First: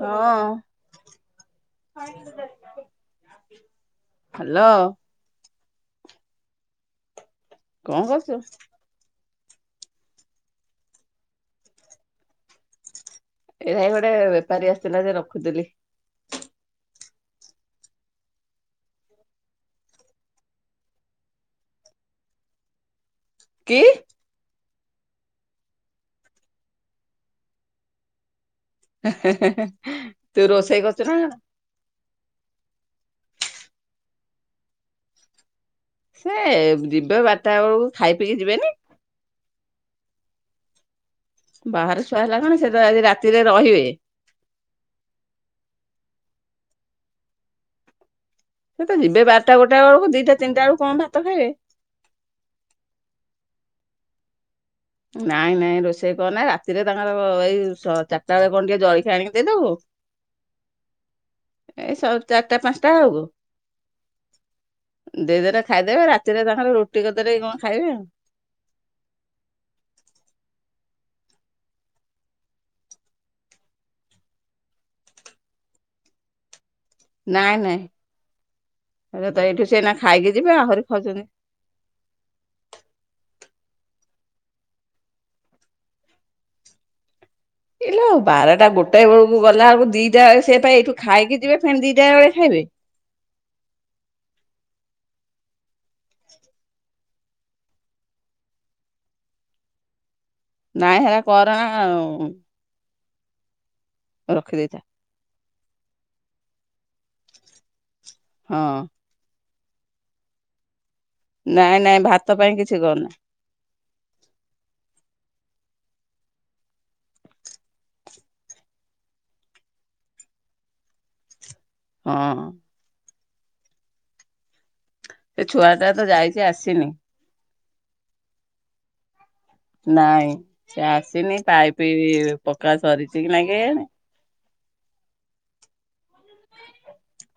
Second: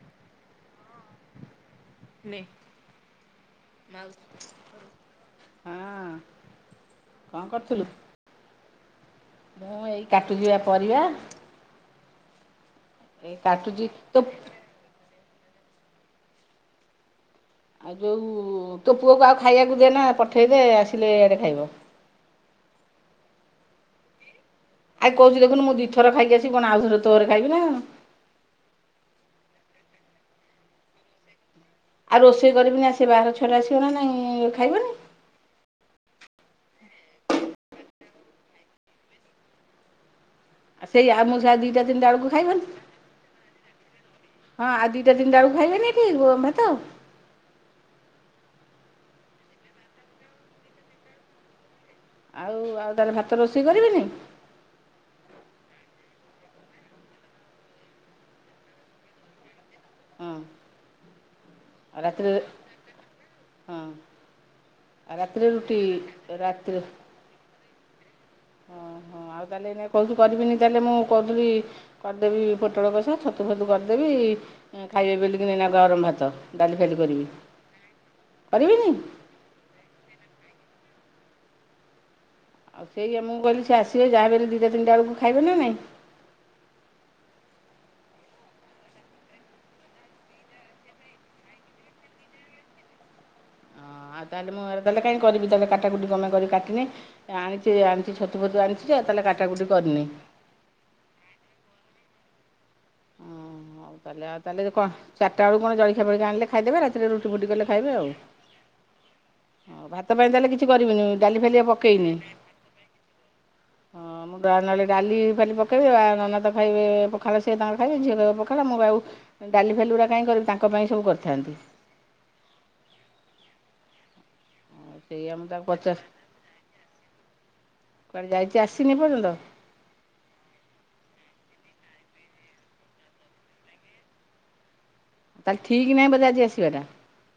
ହଁ। ହ୍ୟାଲୋ। ହଁ। କଣ କରୁଥିଲୁ? କଣ କରୁଛୁ? ମୁଁ ଏଇ କାଟୁଚି ବା ପରିବା। ଏଇ ଏଇଟା କାଟୁଚି ହିଁ ଗୋଟେ ତୋ ବେପାରୀ ଆସିଥିଲା, ଯେ ରଖୁଥିଲି। ଆ ଯଉ-ଉ-ଉ ତୋ ପୁଅକୁ ଆଉ ଖାଇବାକୁ ଦେନା, ପଠେଇଦେ, ଆସିଲେ ଇଆଡ଼େ ଖାଇବ। କି? ଆଏ, କହୁଛି ଦେଖୁନୁ, ମୁଁ ଦିଥର ଖାଇ କି ଆସିବି କଣ, ଆଉ ଥରେ ତୋ ଘରେ ଖାଇବି ନା କଣ? ହେଁ, ହେଁ, ହେଁ, ହେଁ, ତୁ ରୋଷେଇ କରୁଛୁ ନା କଣ? ଆଉ ରୋଷେଇ କରିବିନି, ଆ, ସେ ବାହାର ଛୁଆଟା ଆସିବ ନା ନାଇଁ, ଖାଇବନି? ସେ ଯିବେ ବାରଟା ବେଳକୁ, ଖାଇ ପିଇକି ଯିବେନି? ଆ ସେଇୟା। ଆ ମୁଁ ସେୟା ଦିଟା ବାହାରେ ତିନିଟା ଛୁଆ ବେଳକୁ ହେଲା କଣ? ଖାଇବନି। ସେ ତ ଆଜି ରାତିରେ ରହିବେ। ହଁ, ଆଉ ଦିଟା ତିନିଟା ବେଳକୁ ଖାଇବେନି ଏଠି ଭାତ। ସେ ତ ଯିବେ ବାରଟା ଗୋଟା ବେଳକୁ। ଦିଟା ତିନିଟା ଆଳୁ କଣ ଭାତ ଖାଇବେ? ଆଉ, ଆଉ ତାହେଲେ ଭାତ ରୋଷେଇ କରିବିନି। ନାଇଁ, ନାଇଁ, ରୋଷେଇ କରନା। ରାତିରେ ତାଙ୍କର ଏଇ ସ ଚାରିଟା ବେଳେ କଣ ଟିକେ ଜଳିଖିଆ ଆଣିକି ଦେଇଦବୁ। ହୁଁ। ଏଇ ସ ଚାରିଟା, ପାଞ୍ଚଟାଅଳକୁ। ହଁ। ଆଉ ରାତିରେ ଦେଇଦେଲେ ରୁଟି ଖାଇଦେବେ। ରାତିରେ ତାଙ୍କର ରୁଟି କରିଦେଲେ କଣ ଖାଇବେ ଆଉ? ଓହୋ ଆଉ ତାହେଲେ ଏଇନେ କହୁଛୁ କରିବିନି? ତାହେଲେ ମୁଁ କରୁଥିଲି କରିଦେବି ପୋଟଳ କଷା, ଛତୁ ଫତୁ କରିଦେବି, ଖାଇବେ ଵେଲିକିନା ଏଇନା ଗରମ ଭାତ। ଡାଲି-ଫାଲି କରିବି। ନାଇଁ, ନାଇଁ, କରିବିନି ସେ ତ ଏଇଠୁ ସେ ଏଇନା ଖାଇକି ଯିବେ, ଆହୁରି ଖାଉଛନ୍ତି। ଆଉ ସେଇୟା ମୁଁ କହିଲି, ସିଏ ଆସିବେ ଯାହାବିହଲେ ଦିଟା, ତିନିଟାଳକୁ ଖାଇବେ ନା ନାହିଁ। ଇଲୋ, ବାରଟା, ଗୋଟାଏ ବେଳକୁ ଗଲାଆଳୁ କୁ ଦିଟା ବେଳେ ସେ ପା ଏଇଠୁ ଖାଇକି ଯିବେ, ଫେଣେ ଦିଟା ବେଳେ ଖାଇବେ। ହ, ଆଉ ତାହେଲେ ମୁଁ ଏରା କାହିଁ କରିବି? ତାହେଲେ କାଟାକୁୁଟି କରନା କରି, କାଟିିନେଇ। ଆଣିଛି, ଆଣିଛି, ଛତୁ ଫତୁ ଆଣିଛି ଯେ, ତାହେଲେ କାଟାକୁଟି କରିନେଇ। ନାଇଁ, ସେ ଗୁରା କରନା ଆଉ। ହଉ ତାହେଲେ ଆଉ ତାଲେ ରଖିଦେଇଥା କଣ, ଚାରଟାଳୁ କଣ ଜଳଖିଆ ଫଳଖିଆ ଆଣିଲେ ଖାଇଦେବେ, ରାତିରେ ରୁଟି ଫୁଟି କଲେ ଖାଇବେ ଆଉ। ହଁ। ହଉ, ଭାତ ପାଇଁ ତାହେଲେ କିଛି କରିବିନି। ଡାଲି ଫାଲି ଆଉ ନାଇଁ, ନାଇଁ, ଭାତ ପାଇଁ କିଛି କରନା। ହଁ। ହଁ, ମୁଁ ତାହେଲେ ନହେଲେ ଡାଲି ଫାଲି ପକେଇବି। ଆ ନନା ତ ଖାଇବେ ପଖାଳ, ସିଏ ତାଙ୍କର ଖାଇବେ। ଝିଅ ତ ପଖାଳ, ମୁଁ ଆଉ ଡାଲି ଫାଲି ଗୁରା କାହିଁ କରିବୁ, ତାଙ୍କ ପାଇଁ ସବୁ କରିଥାନ୍ତି। ହଁ। ଆଉ ସେଇଆ ସେ ମୁଁ ତାକୁ ଛୁଆଟା ପଚାର ତ ଯାଇଛି, ଆସିନି। କୁଆଡ଼େ ଯାଇଛି, ଆସିନି ଏପର୍ଯ୍ୟନ୍ତ? ନାଇଁ, ସେ ଆସିନି, ପାଇପି-ଇ ପକା ସରିଛି କି ନାଇଁ କେଜାଣି? ତାହେଲେ ଠିକ୍ ନାହିଁ ବୋଧେ, ଆଜି ଆସିବାଟା?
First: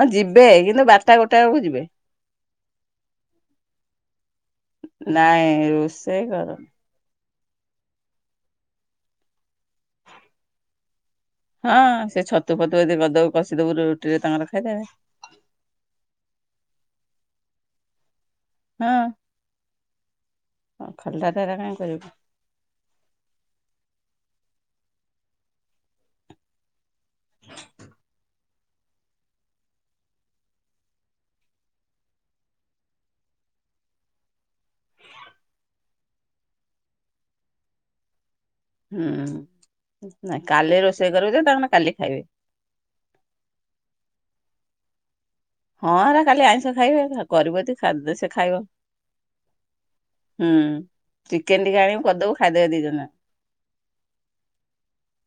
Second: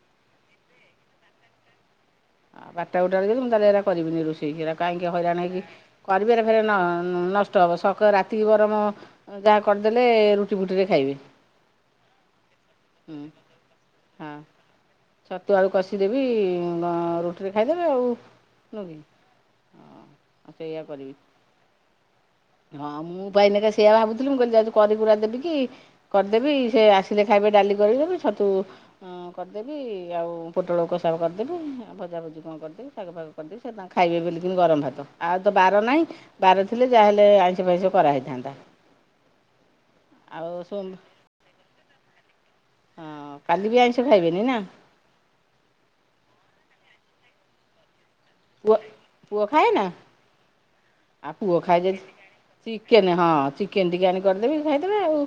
ହଁ, ଯିବେ। କିନ୍ତୁ ବାରଟା, ଗୋଟେ ବେଳକୁ ଯିବେ। ଆ, ବାରଟା ଗୋଟାଳୁ, ମୁଁ ତାହେଲେ ଏରା କରିବିନି ରୋଷେଇ। ଠିକ୍ ହେରା, କାହିଁକି ହଇରାଣ ନାଇଁ ହେଇକି ରୋଷେଇ କରିବି? ଏରା ଫେରେ କରନି ନ-ଅ ନସ ନଷ୍ଟ ହବ। ସକାଳ ରାତି ବରଂ ଯାହା କରିଦେଲେ, ରୁଟି ଫୁଟିରେ ଖାଇବେ। ହଁ, ସେ ଛତୁ ଫତୁ ଯଦି ହୁଁ କରଦବୁ, କଷିଦବୁ, ରୁଟିରେ ହଁ ତାଙ୍କର ଖାଇଦେବେ। ଛତୁ, ଆଳୁ କଷିଦେବି, ରୁଟିରେ ଖାଇଦେବେ ଆଉ। ନୁହେଁ ହଁ କି ହଁ ସେଇଆ କରିବି ଖଣ୍ଡା ତାରା କାହିଁ କରିବୁ। ହଁ ମୁଁ ପା ଏଇନାକେ ସେଇଆ ଭାବୁଥିଲି ମୁଁ କହିଲି ଯାଉଛି କରିିକୁରା ଦେବି କି? କରିଦେବି ସେ ଆସିଲେ ଖାଇବେ ଡାଲି କରିବୁ କି ଛତୁ କରିଦେବି ଆଉ ପୋଟଳ କଷା କରିଦେବି ଆଉ ଭଜାଭୁଜି କଣ କରିଦେବି ତାକୁ କରିଦେବି ସେ ତାଙ୍କୁ ଖାଇବେ ବୋଲିକିନି ଗରମ ଭାତ ଆଉ ତ ବାର ନାହିଁ। ବାର ଥିଲେ ଯାହାହେଲେ ଆଇଁଷ ଫାଇଁଷ କରାହେଇଥାନ୍ତା। ହୁଁ ନା ଆଉ କାଲି ସୋମ ରୋଷେଇ କରିବୁ ଯେ ତା ମାନେ କାଲି ଖାଇବେ। ହଁ କାଲି ବି ଆଇଁଷ ଖାଇବେନି ନା? ହଁ ଆରା କାଲି ଆଇଁଷ ଖାଇବେ ଆ କରିବୁ ଯଦି ଖାଦ ସେ ଖାଇବ। ପୁଅ ପୁଅ ଖାଏ ନା? ହୁଁ। ଆଉ ପୁଅ ଚିକେନ ଟିକେ ଖାଏ ଯଦି ଆଣିବୁ କରିଦବୁ [inaudible] ଖାଇଦେବେ ଦି ଜଣ ଯାକ ଚିକେନ ହଁ ଚିକେନ ଟିକେ ଆଣି କରିଦେବି ଖାଇଦେବେ ଆଉ।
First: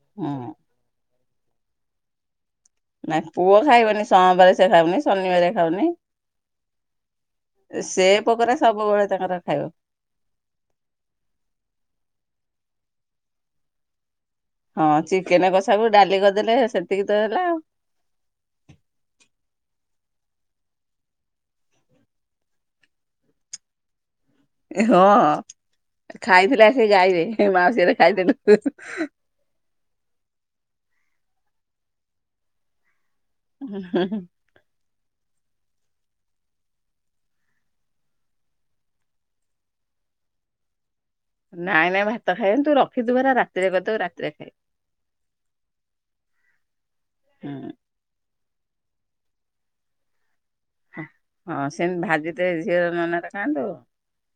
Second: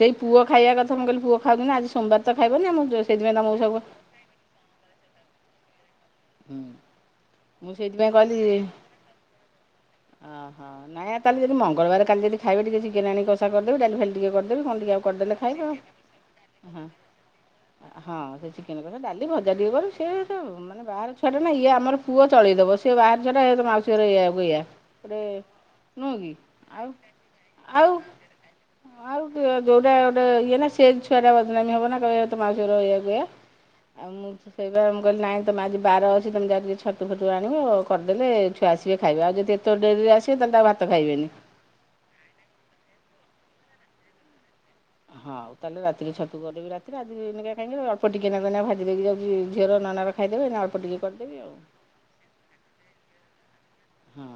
ସେଇ ପୁଅ ହୁଁ ଖାଇବା କଥା ମୁଁ କହିଲି ପୁଅ ଖାଉଚି ନା ଆଜି ସୋମବାର ତ ଖାଇବନି ଆଉ ମୁଁ ନା ସେଇଥିପାଇଁ ପୁଅ ତମକୁ ସବୁ ଖାଇବନି ସଂବାରେ ସେ ଖାଉନି ଶନିବାରିଆ ଖାଉନି। ହୁଁ ମୁଁ [inaudible] ସେ ସେଇଥିପାଇଁ ପୋକରା ସବୁବେଳେ ତାଙ୍କର ଖାଇବ। ଏଁ କାଲି ଯଦି ମଙ୍ଗଳବାର କାଲି ଯଦି ଖାଇବେ ଟିକେ ଚିକେନ ଆଣି କଷା କରିଦେବୁ ଡାଲି ଫାଲି ଟିକେ କରିଦେ ହଁ ଚିକେନ କସା କୁ ଡାଲି କରିଦେଲେ ହଁ ସେତିକି ତ ହେଲା ଆଉ। ହଁ ସେ ଚିକେନ କସା ଡାଲି ଭଜା ଟିକେ କରୁ ସେ ଆଉ ତ ମାନେ ବାହାର ଛୁଆ ଟା ନା ଇଏ ଆମର ପୁଅ ଚଳେଇଦବ ସିଏ ବାହାରେ ଛୁଆଟା ଏ ତୋ ମାଉସୀର ଏୟାକୁ ଇଇଆ ଗୋଟେ ହଁ ନୁହଁ କି ଖାଇଥିଲା ସେ ଆଉ ଗାଈରେ ଆଉ ମାଉସୀଘରେ ଖାଇଦେଲୁ। [inaudible] ଯୋଉଟା ଗୋଟେ ଇଏନା ସେ ଛୁଆଟା ବଦନାମି ହବନା କହିବ ତୋ ମାଉସି ଘର ଏୟାକୁ ଏୟା। ଆଉ ମୁଁ ସେଇ ପା ମୁଁ କଲି ନାଇଁ ତମେ ଆଜି ବାର ଅଛି ତମେ ଯାଇ ଟିକେ ଛତୁ ଫତୁ ଆଣିବ କର୍ ଦେଲେ ଛୁଆ ଆସିବେ ଖାଇବେ ଆଉ ଯଦି ଏ ତ ଡେରିରେ ଆସିବେ ତାହାଲେ ତ ଆଉ ଭାତ ତ ଖାଇବେନି। ନାଇଁ ନାଇଁ ଭାତ ଖାଇବେନି ତୁ ରଖିଥିବୁ ହେରା ରାତିରେ କରିଦେବୁ ରାତିରେ ଖାଇବେ। ହଁ ଆଉ ତାହେଲେ ରାତିରେ ଛତୁ କରିଦେବି ରାତିରେ ଆଜି ଏଇନାକେ ହୁଁ। କାଇଁକି ଅଳ୍ପ ଅଳ୍ପଟିକେ ନାକୁ ଏଇନା ଭାଜି ଦେଇକି ଯାଉଛି ଝିଅ ନନା ର ଖାଇଦେବେ ଏଇନା ଅଳ୍ପ ଟିକେ କରିଦେବି ଆଉ। ହଁ ସେମି ଭାଜିଦେ ଝିଅର ନନାର ଖାଆନ୍ତୁ ହଁ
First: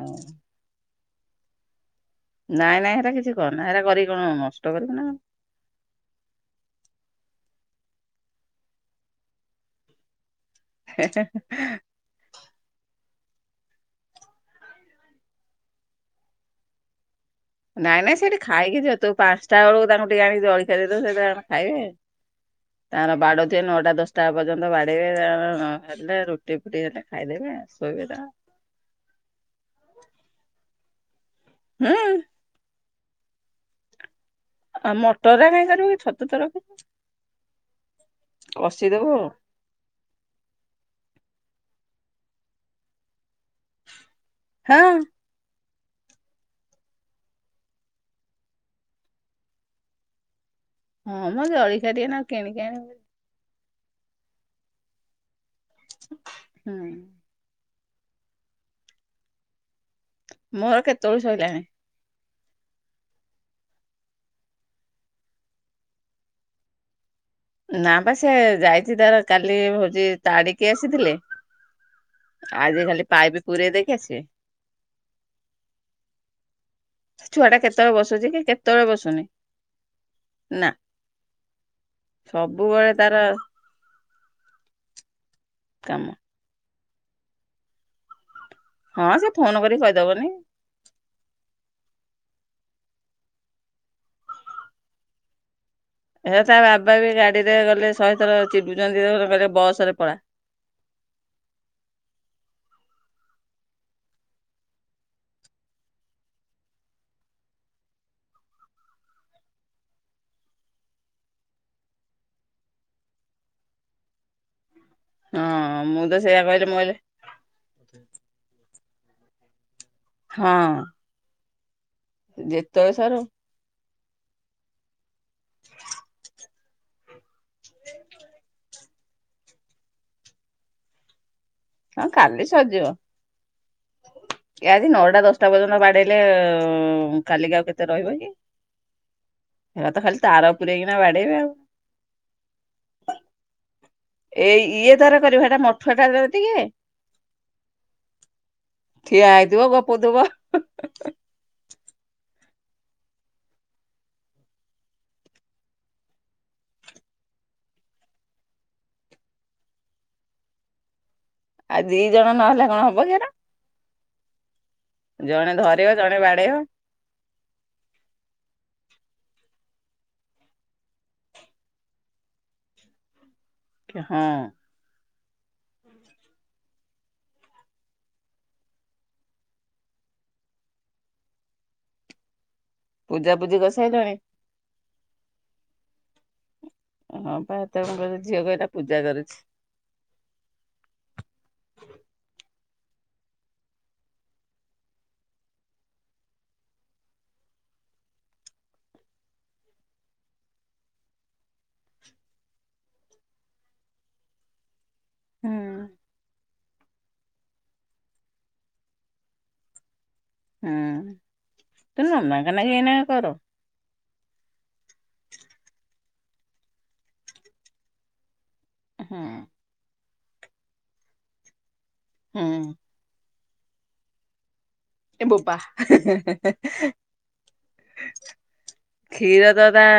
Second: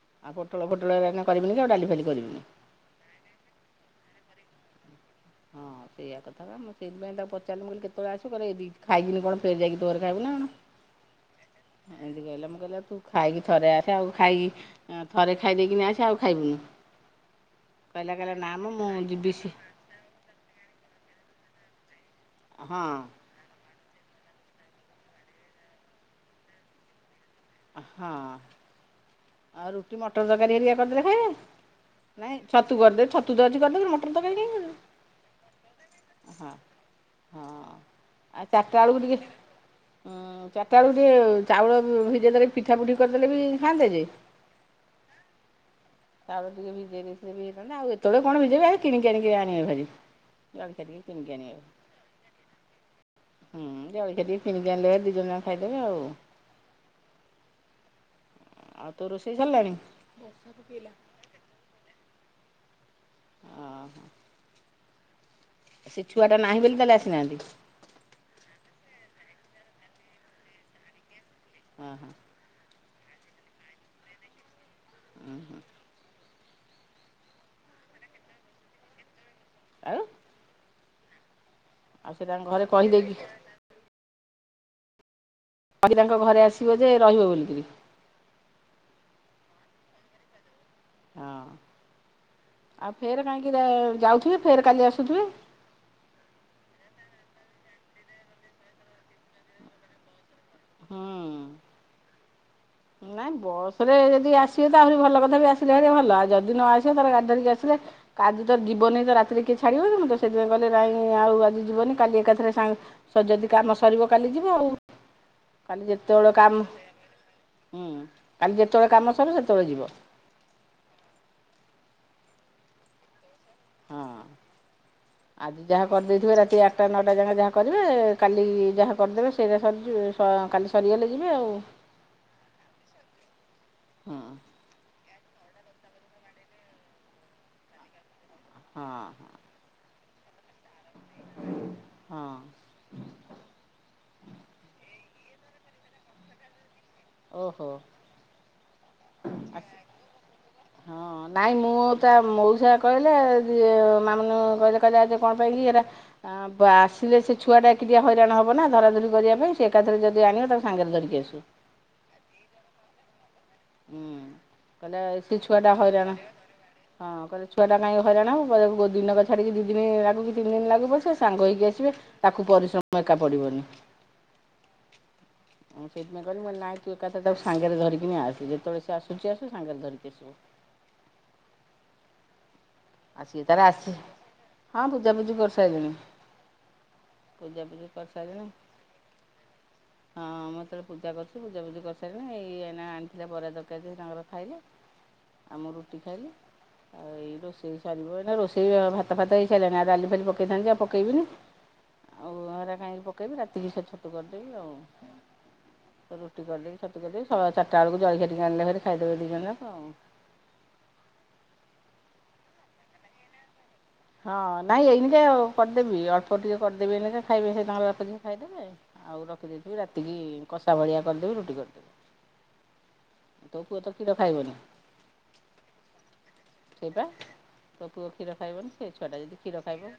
ଆଉ ପୋଟଳ ଫୋଟଳ ଏରା ଏନା କରିବୁନି କି ଆଉ ଡାଲି ଫାଲି କରିବୁନି। ନାଇଁ ନାଇଁ ହେରା କିଛି କର ନା ହେରା କରିକି କଣ ନଷ୍ଟ କରିବୁ ନା କଣ। ହଁ ସେଇଆ କଥା ମୁଁ ସେଇଥିପାଇଁ ତାକୁ ପଚାରିଲି ମୁ କହଲି କେତେବେଳେ ଆସିବୁ କଇଲେ ଏଇ ଦି ଖାଇକି କଣ ଫେରେ ଯାଇକି ତୋ ଘରେ ଖାଇବି ନା କଣ। [inaudible] ଏମିତି କହିଲେ ମୁଁ କହିଲି ତୁ ଖାଇକି ଥରେ ଆସେ ଆଉ ଖାଇକି ଥରେ ଖାଇ ଦେଇକିନି ଆସେ ଆଉ ଖାଇବୁନି। ନାଇଁ କହିଲା ନାଇଁ ସେ କହିଲା ଏଠି ନା ମ ଖାଇକି ମୁଁ ଯିବ ତୁ ଯିବି ସି ପାଞ୍ଚଟା ବେଳକୁ ତାଙ୍କୁ ଟିକେ ଆଣିକି ଜଳଖିଆ ଦେଇଦେବୁ ସେ ତାଙ୍କର ଖାଇବେ। ହଁ ତାଙ୍କର ବାଡ଼ଉ ଥିବେ ନଅଟା ଦଶଟା ଟା ପର୍ଯ୍ୟନ୍ତ ବାଡେଇବେ ତାଙ୍କର ନ ହେଲେ ରୁଟି ଫୁଟି ହେଲେ ଖାଇଦେବେ ଆଉ। ହଁ ଆଉ ରୁଟି ମଟର ତରକାରୀ ହେରିକା କରିଦେଲେ ହୁଁ ଖାଇବେ। ନାଇଁ ଛତୁ କରଦେବି ଛତୁ ତ ଅଛି କରି ଦେବି ଫେର୍ ମଟର ତରକାରୀ କାଇଁ କରିବି। ଆ ମଟରା କାଇଁ କରିବୁ କି ଛତୁ ତ ରଖି ହଁ ଆଉ ଚାରିଟା ଏଳକୁ ଟିକେ ଆଉ। ହଁ ଚାରିଟା ବେଳକୁ ଟିକେ ଚାଉଳ ଭ ଭିଜେଇ ଦେଲେ ପିଠା ପୁଠି କରିଦେଲେ ବି ଖାଆନ୍ତେ ଯେ। ହଁ। ଚାଉଳ ଟିକେ ଭିଜେଇ ଦେଇଥିଲେ ଭି ହେଇଥାନ୍ତା ଆଉ ଏତବେଳେ କଣ ଭିଜେଇବି ଆ ଏଇ କିଣିକି ଆଣିକି ଆଣିବେ ଭାରି। ଜଳଖିଆ ଟିକେ ହଁ କିଣିକି ମଁ ଆଣିବେ। ଜଲଖିଆ ଟିକେ ନହେଲେ କିଣିକି ଆଣିବୁ। ହୁଁ ଜଲଖିଆ ଟିକେ କିଣିକି ଆଣିଲେ ଦି ଜଣ ଯାକ ଖାଇଦେବେ ଆଉ। ହୁଁ ଆଉ ତୋ ରୋଷେଇ ସରିଲାଣି? ମୋର କେତେବୋଳୁ ସଇଲାଣି। ଅହଃ ସେ ଛୁଆଟା ନାହିଁ ବୋଲି ତାହେଲେ ଆସିନାହାନ୍ତି ନା ବା ସେ ଯାଇଚି ତାର କାଲି ହୋଉଚି ତାଡିକି ଆସିଥିଲେ। ହଁ ହଁ ଆଜି ଖାଲି ପାଇପ ପୁରରେଇ ଦେଇକି ଆସିବେ। ଉଁ ହୁଁ ଛୁଆଟା କେତେବେଳେ ବସୁଛିକି କେତେବେଳେ ବସୁନି। ଆଉ ନାଁ ଆଉ ସେ ତାଙ୍କ ଘରେ ସବୁବେଳେ କହିଦେଇକି ତାର କାଲି କାମ। ତାଙ୍କ ଘରେ ଆସିବ ଯେ ରହିବ ବୋଲିକିରି ହଁ ସେ ଫୋନ କରି କହିଦବନି ହଁ ଆଉ ଫେରେ କାହିଁକି ଯାଉଥିବେ ଫେରେ କାଲି ଆସୁଥିବେ ଏଵେ ତା ବାବାବି ଗାଡିରେ ଗଲେ ଶହେ ଥର ଚିଡୁଛନ୍ତି କହିଲେ ବସରେ ପଳା। ହଁ ନାଇଁ ବସରେ ଯଦି ଆସିବେ ତ ଆହୁରି ଭଲ କଥା ବି ଆସିଲେ ଆହୁରି ଭଲ ଆଉ ଯଦି ନ ଆସିବ ତାହେଲେ ଗାଡି ଧରିକି ଆସିଲେ କାଲି ତ ଯିବନି ତ ରାତିରେ କିଏ ଛାଡିବନି ମୁଁ ତ ସେଥିପାଇଁ କହିଲେ ନାଇଁ ଆଉ ଆଜି ଯିବନି କାଲି ଏକାଥରେ ସାଙ୍ଗ ସ ଯଦି କାମ ସରିବ କାଲି ଯିବ ଆଉ। ହଁ କାଲି ମୁଁ ତ ଯେତେବେଳେ ସେଇଆ କାମ କହିଲି ମୁଁ କହିଲି ହୁଁ କାଲି ଯେତେବେଳେ କାମ ସରିବ ସେତେବେଳେ ଯିବ। ହଁ ଯେତେବେଳେ ସାରୁ ହଁ [inaudible] ଆଜି ଯାହା କରିଦେଇଥିବେ ରାତି ଆଠଟା ନଅଟା ଯାକେ ଯାହା କରିବେ କାଲି ଯାହା କରିଦେବେ ସେଇରା ସରିଯି ସ କାଲି ସରିଗଲେ ଯିବେ ଆଉ। ହଁ କାଲି ସରିଜିବ। ହଁ କି ଆଜି ନଅଟା ଦଶଟା ପର୍ଯ୍ୟନ୍ତ ବାଡେଇଲେ କାଲିିକି ଆଉ କେତେ ରହିବ କି? ହଁ ହଁ। ହେରାତ ଖାଲି ତାର ପୁରରେଇକିନା ବାଡେଇବେ ଆଉ। ହଁ। ଏଇ ଇଏ ତାର କରିବ ହେଟା ମଠୁଆଟାତ ଟିକେ। ଓହୋ ଠିଆ ହେଇଥିବ ଗପୁ ଥିବ। ହଁ ନାଇଁ ମୁଁ ତା ମଉସା କହିଲେ ଝିଅ ମାମୁନି ମା କହିଲେ କହିଲେ ଆଜି କଣ ପାଇଁକି ଏଇଟା ଆ ବା ଆସିଲେ ସେ ଛୁଆଟା ଟିକେ ହଇରାଣ ହେବ ନା ଧରାଧରି କରିବା ପାଇଁ ସେ ଏକାଥରେ ଯଦି ଆଣିବ ତାକୁ ସାଙ୍ଗରେ ଧରିକି ଆସୁ। ଆ ଦିଜଣ ନହେଲେ କଣ ହବକି ହେରା। ମାନେ ସେ ଜଣେ ଛୁଆଟା ଧରିବ ହଇରାଣ ଜଣେ ବାଡେଇବ। ହଁ କହିଲେ ଛୁଆଟା କାହିଁକି ହଇରାଣ ହବ ବରଂ ଦିନକ ଛାଡ଼ିକି ଦିଦିନି ଲାଗୁ କି ତିନି ଦିନ ଲାଗୁ ପଛେ ସେ ସାଙ୍ଗ ହୋଇକି ଆସିବେ। ତାକୁ ପରିଶ୍ରମ ଏକା ପଡିବନି। କି ହଁ। ମୁଁ ସେଥିପାଇଁ କହିଲି ନାଇଁ ତୁ ଏକାଥରେ ତାକୁ ସାଙ୍ଗରେ ଧରିକି ଆସେ। ଯେତେବେଳେ ସେ ଆସୁଚି ଆସୁ ସାଙ୍ଗରେ ଧରିକି ଆସିବ। ପୂଜା ଆଜି ପୂଜି ତାର ଆସୁ କରିସାଇଲଣି? ହଁ ପୂଜାପୁଜିି କରି ସାରିଲିଣି। ହଁ ପା ଏତେଜଣ କହିଲେ ଝିଅକୁ ଏଟା ପୂଜା କରୁଛି। ହଁ ମୁଁ ହେତେବେଳେ ପୂଜା କରୁଛି ପୂଜା ପୂଜି କରିସାରିଲିଣି ଇଏ ଏଇନା ଆଣିଥିଲେ ବରା ଦରକାରୀ ତାଙ୍କର ଖାଇଲେ। ମୁଁ ରୁଟି ଖାଇଲି ଆଉ ଏଇ ରୋଷେଇ ସରିବ ରୋଷେଇ ଭାତ ଫାତ ହେଇ ସାରିଲଣି ଡାଲି ଫାଲି ପକେଇଥାନ୍ତି ଆଉ ପକେଇବିନି। ଆଉ ହରା କାଇଁକି ପକେଇବି ରାତିକି ସେ ଛତୁ କରିଦେବି ଆଉ ହୁଁ। ସେ ରୁଟି କରିଦେଇବି। ଛତୁ କରିଦେବି ସବା ଚାରିଟା ବେଳକୁ ଜଳଖିଆ ଟିକେ ଆଣିଲେ ଖାଇଦବେ ଦିଇ ଜଣ ଯାକ ଆଉ। ହୁଁ ତୁ ନନାକନ ନାଗି ଏନା କର। ହଁ ନାଇଁ ଏଇନିକେ କରିଦେବି ଅଳ୍ପ ଟିକେ କରିଦେବି ଏନିକେ ଖାଇବେ ସେ ତାଙ୍କର ଭତହନିରେ ଖାଇଦେବେ। ହୁଁ ଆଉ ରଖିଦେଇଥିବି ରାତିକି କଷା ଭଳିଆ କରିଦେବି ରୁଟି କରିଦେବି। ହୁଁ। ତୋ ପୁଅ ତ ଖିର ଖାଇବନି? ଏ ବୋପା ସେଇପା ତୋ ପୁଅ କ୍ଷୀର ଖାଇବନି ସେ ଛୁଆଟା ଯଦି କ୍ଷୀର କ୍ଷୀର ତ ତା ଖାଇବ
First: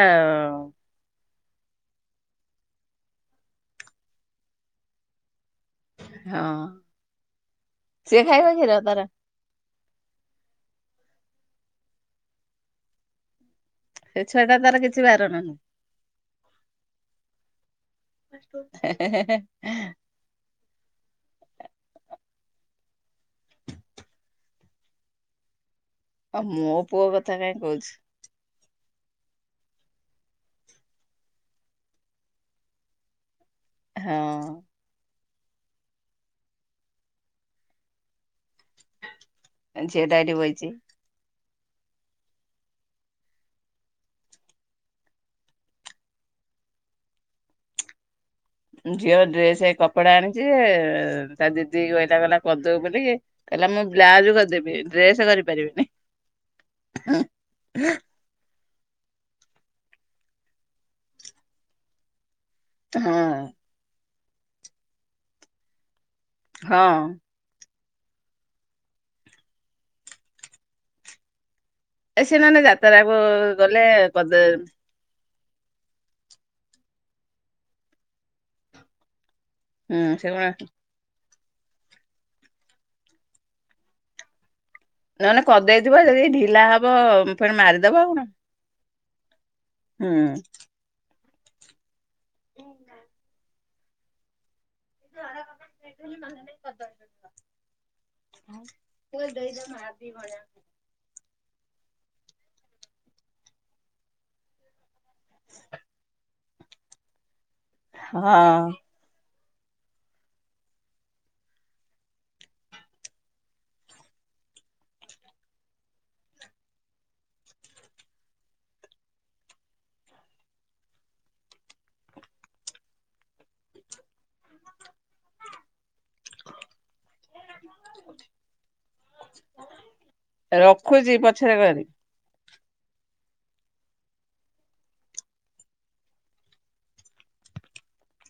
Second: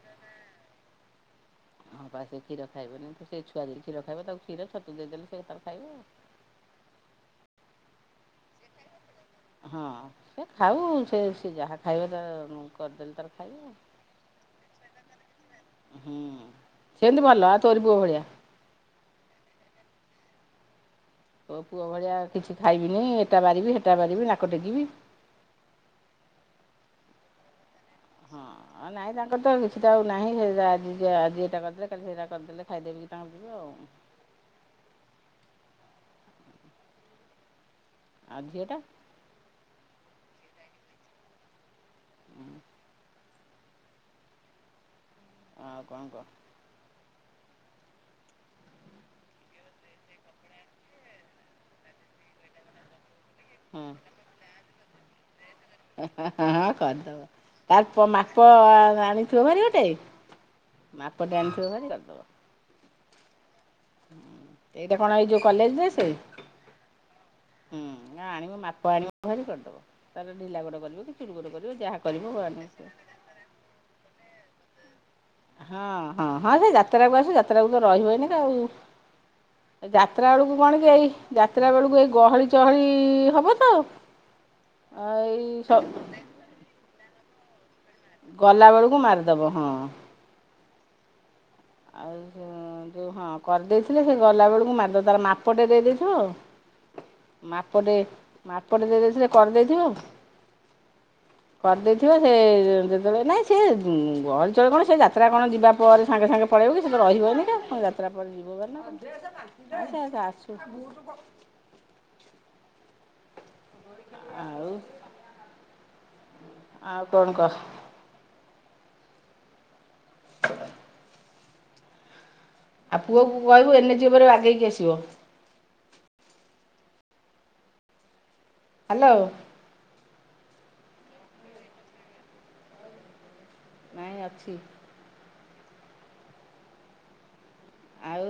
ହଁ ବା ସେ ଖିର ଖାଇବନି ସେ ଛୋଟ କୁ ଦେଇ କ୍ଷୀର ଖାଇବ ତାକୁ କ୍ଷୀର ତୁ ଦେଇ ଦେଲେ ସେ ଖାଇବ। ଆଉ। ହଁ ସିଏ ଖାଇବା କ୍ଷୀର ତାର ହଁ ସେ ଖାଉ ସେ ସେ ଯାହା ଖାଇବ ତା କରିଦେଲେ ତାର ଖାଇବ ଆଉ। ସେ ଛୁଆଟା ତାର କିଛି ବାରଣ ହୁଁ ସେମିତି ଭଲ ତୋରି ପୁଅ ଭଳିଆ। ନାହିଁ ତୋ ପୁଅ ଭଳିଆ କିଛି ଖାଇବିନି ଏଟା ବାରିବି ସେଟା ବାରିବି ନାକ ଟେକିବି। ଅ ମୋ ପୁଅ କଥା କାଇଁ କହୁଛି? ହଁ ନାଇଁ ତାଙ୍କର ତ କିଛିଟ ଏଇଟା ସେଟା ଆଜି ଏଟା କରିଦେଲେ କାଲି ସେଟା କରିଦେଲେ ଖାଇଦେବେ ହଁ। ଆଉ ଝିଅ ଟା? ଏ ଝିଅ ଟା ଏଇଠି ବଇଛି। ଆଉ କଣ କୁଅ? ଝିଅ ଡ୍ରେସେ କପଡା ଆଣିଛି ଜେ ତା ଦିଦିକୁ କହିଲା କରିଦେବୁ ବୋଲିକି କହିଲ ମୁଁ ହଁ ବ୍ଲାଉଜୁ କରିଦେବି ଡ୍ରେସ୍ କରିପାରିବିନି। ତାରପ ମାପ ଆଣିଥିବ ଭାରି ଗୋଟେ ମାପଟେ ଆଣିଥିବ ଭାରି କରିଦବ ହଁ। ଏଇଟା କଣ ଏଇ ଯୋଉ କଲେଜେ ଡ୍ରେସେ? ହଁ। ହୁଁ ଆଣିବୁ ମାପ ଆଣିବୁ ଘରି କରିଦବ ତାର ଢିଲା ଗୋଡ କରିବ କି ଚୁୁରି ଗୋଡ କରିବ ଯାହା ଏ କରିବ ସେମାନେ ଆଣିକି ଯାତ୍ରାକୁ ଗଲେ କରଦେ ହଁ ହଁ ହଁ ସେ ଯାତ୍ରାକୁ ଆସୁ ଯାତ୍ରା କୁ ତ ରହିବ ଏନେକା ଆଉ। ଏ ହୁଁ ସେ ଯାତ୍ରା ବେଳକୁ କଣ କି ଏଇ ଯାତ୍ରା ବେଳକୁ ଏଇ ଗହଳି ଚହଳି ହବ ତ ନହେଲେ ଏଇ ସବୁ କଦେଇଥିବ ଯଦି ଢିଲା ହବ ଫେଣ ମାରିଦବ ଆଉ କଣ ଗଲାବେଳକୁ ମାରିଦେବ ହଁ। ହୁଁ। ଆଉ ଯେଉଁ ହଁ କରିଦେଇଥିଲେ ସେ ଗଲାବେଳକୁ ମାରିଦେଇଥିବ ମାପଟେ ଦେଇ ଦେଇଥିବ ମାପଟେ ମାପ ଟେ ଦେଇଦେଇଥିଲେ କରିଦେଇଥିବ କରିଦେଇଥିବ ସେ ଯେତେବେଳେ ନାଇଁ ସେ ଗହଳିଚହଳ କଣ ସେ ଯାତ୍ରା କଣ ଯିବା ପରେ ସାଙ୍ଗେ ସାଙ୍ଗେ ପଳେଇବ କି ସେ ରହିବ ଏଇନେକା କଣ ଯାତ୍ରା ପରେ ଯିବ ଭାରି ହଁ। ନାକଣସିଏଆ ଗେ ଆସୁ। ଆଉ ଆଉ କଣ କ? ଆଉ ପୁଅକୁ କହିବୁ ଏନେ ଏଚି ଉପରୁ ବାଗେଇକି ଆସିବ। ହ। ଲୋ। ରଖୁଛି ପଛରେ କରି। ନାହିଁ ଅଛି। ଆଉ